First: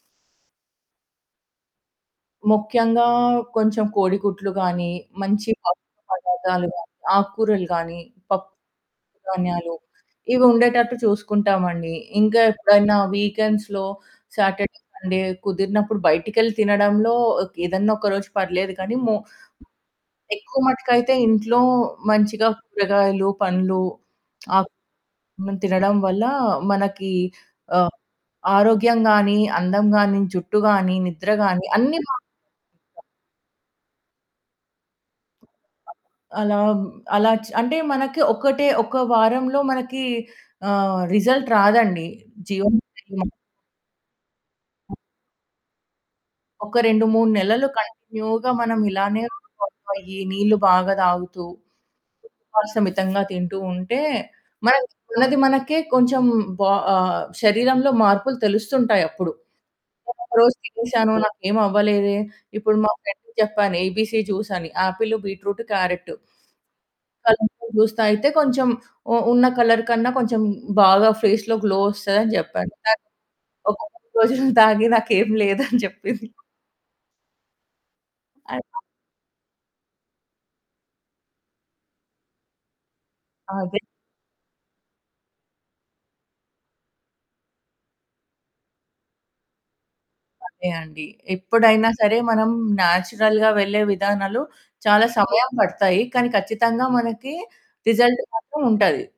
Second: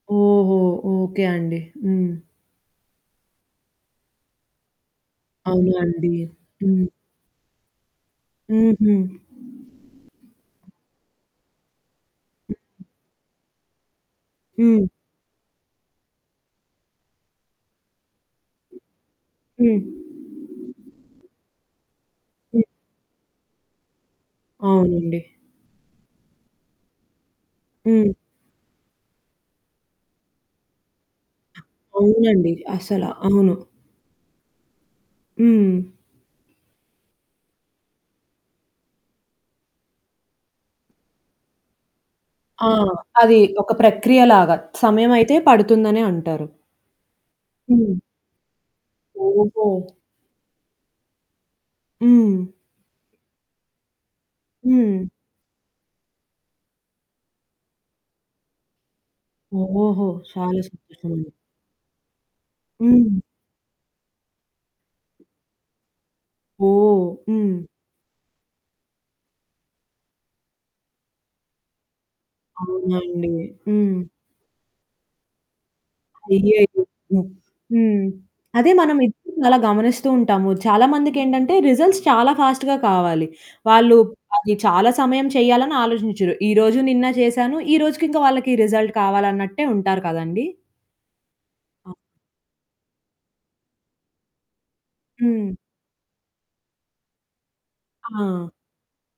ఓహో! ఓకే అండి. హ్మ్. ముఖ్యంగా కొంచెం కోడిగుడ్లు గాని, మంచి ప అవునా అండి. పదార్దాలు హ్మ్. గాని, ఆకూరలు గాని, పప్పు హుహు. ధాన్యాలు. ఇవి ఉండేటట్టు చూసుకుంటామండి. ఇంకా ఎప్పుడైనా వీక్‌ఎండ్స్‌లో సాటర్డే, హ్మ్. సండే కుదిరినప్పుడు, బయటికెళ్ళి తినడంలో ఏదన్నా ఒక రోజు పర్లేదు కానీ, మో హ్మ్. ఎక్కువ మట్టుకైతే ఇంట్లో మంచిగా హ్మ్. కూరగాయలు, పండ్లు. అక్ అవునండి. తినడం వల్ల మనకి ఆహ్, హ్మ్. ఆరోగ్యం గానీ, అందం గానీ, జుట్టు గానీ, నిద్ర గానీ, అన్నీ బావుం అవునండి. అసల. అవును. హ్మ్. అలా, హ్మ్, అలా చ అంటే, మనకి ఒకటే ఒక వారంలో మనకి ఆహ్, రిజల్ట్ రాదండి. ఆ! జీవన శైలి మ అది ఒక ప్రక్రియలాగా సమయమైతే పడుతుందనే అంటారు. ఒక 2, 3 నెలలు హ్మ్. కంటిన్యూగా మనం ఇలానే ఓహో! [unintelligible] నీళ్లు బాగా తాగుతూ, హ్మ్. మాంసం మితంగా తింటూ ఉంటే, మనది, హ్మ్. మనది మనకే కొంచెం బా ఆహ్, శరీరంలో మార్పులు తెలుస్తుంటాయి అప్పుడు. ఓహో! నేను ఒక రోజు చాలా సంతోషం తినేేశాను, అండి. నాకేమి అవ్వలేదే. ఇప్పుడు మా హ్మ్. ఫ్రెండ్‌కి చెప్పాను ఏబీసీ జూస్ అని, యాపిలు, బీట్రూటు, క్యారెటు. ఓహ్! హ్మ్. అల్లంతో జ్యూస్ తాగితే, కొంచెం ఉ ఉన్న కలర్ కన్నా కొంచెం, బాగా ఫేస్‌లో గ్లో ఒస్తదని జెప్పాను. తన్ అవునండి. ఒక హ్మ్. రోజున తాగి నాకేం లేదని చెప్పింది. అయ్యయ్యో! హ్మ్. అడ్ అదే మనం ఎప్పుడు అలా గమనిస్తూ ఉంటాము. చాలా మందికేంటంటే రిజల్ట్స్ చాలా ఫాస్ట్‌గా కావాలి. అదే. వాళ్ళు అది చాలా సమయం చేయాలని ఆలోచించరు. ఈరోజు, నిన్నా చేసాను. ఈ రోజుకి ఇంకా వాళ్ళకి రిజల్ట్ కావాలన్నట్టే ఉంటారు కదండి! అదే అండి. ఎప్పుడైనా ఆ! సరే, మనం న్యాచురల్‌గా వెళ్ళే విధానాలు చాలా సమయం హ్మ్. పడతాయి. కానీ ఖచ్చితంగా మనకి రిజల్ట్ ఆ! మాత్రం ఉంటది.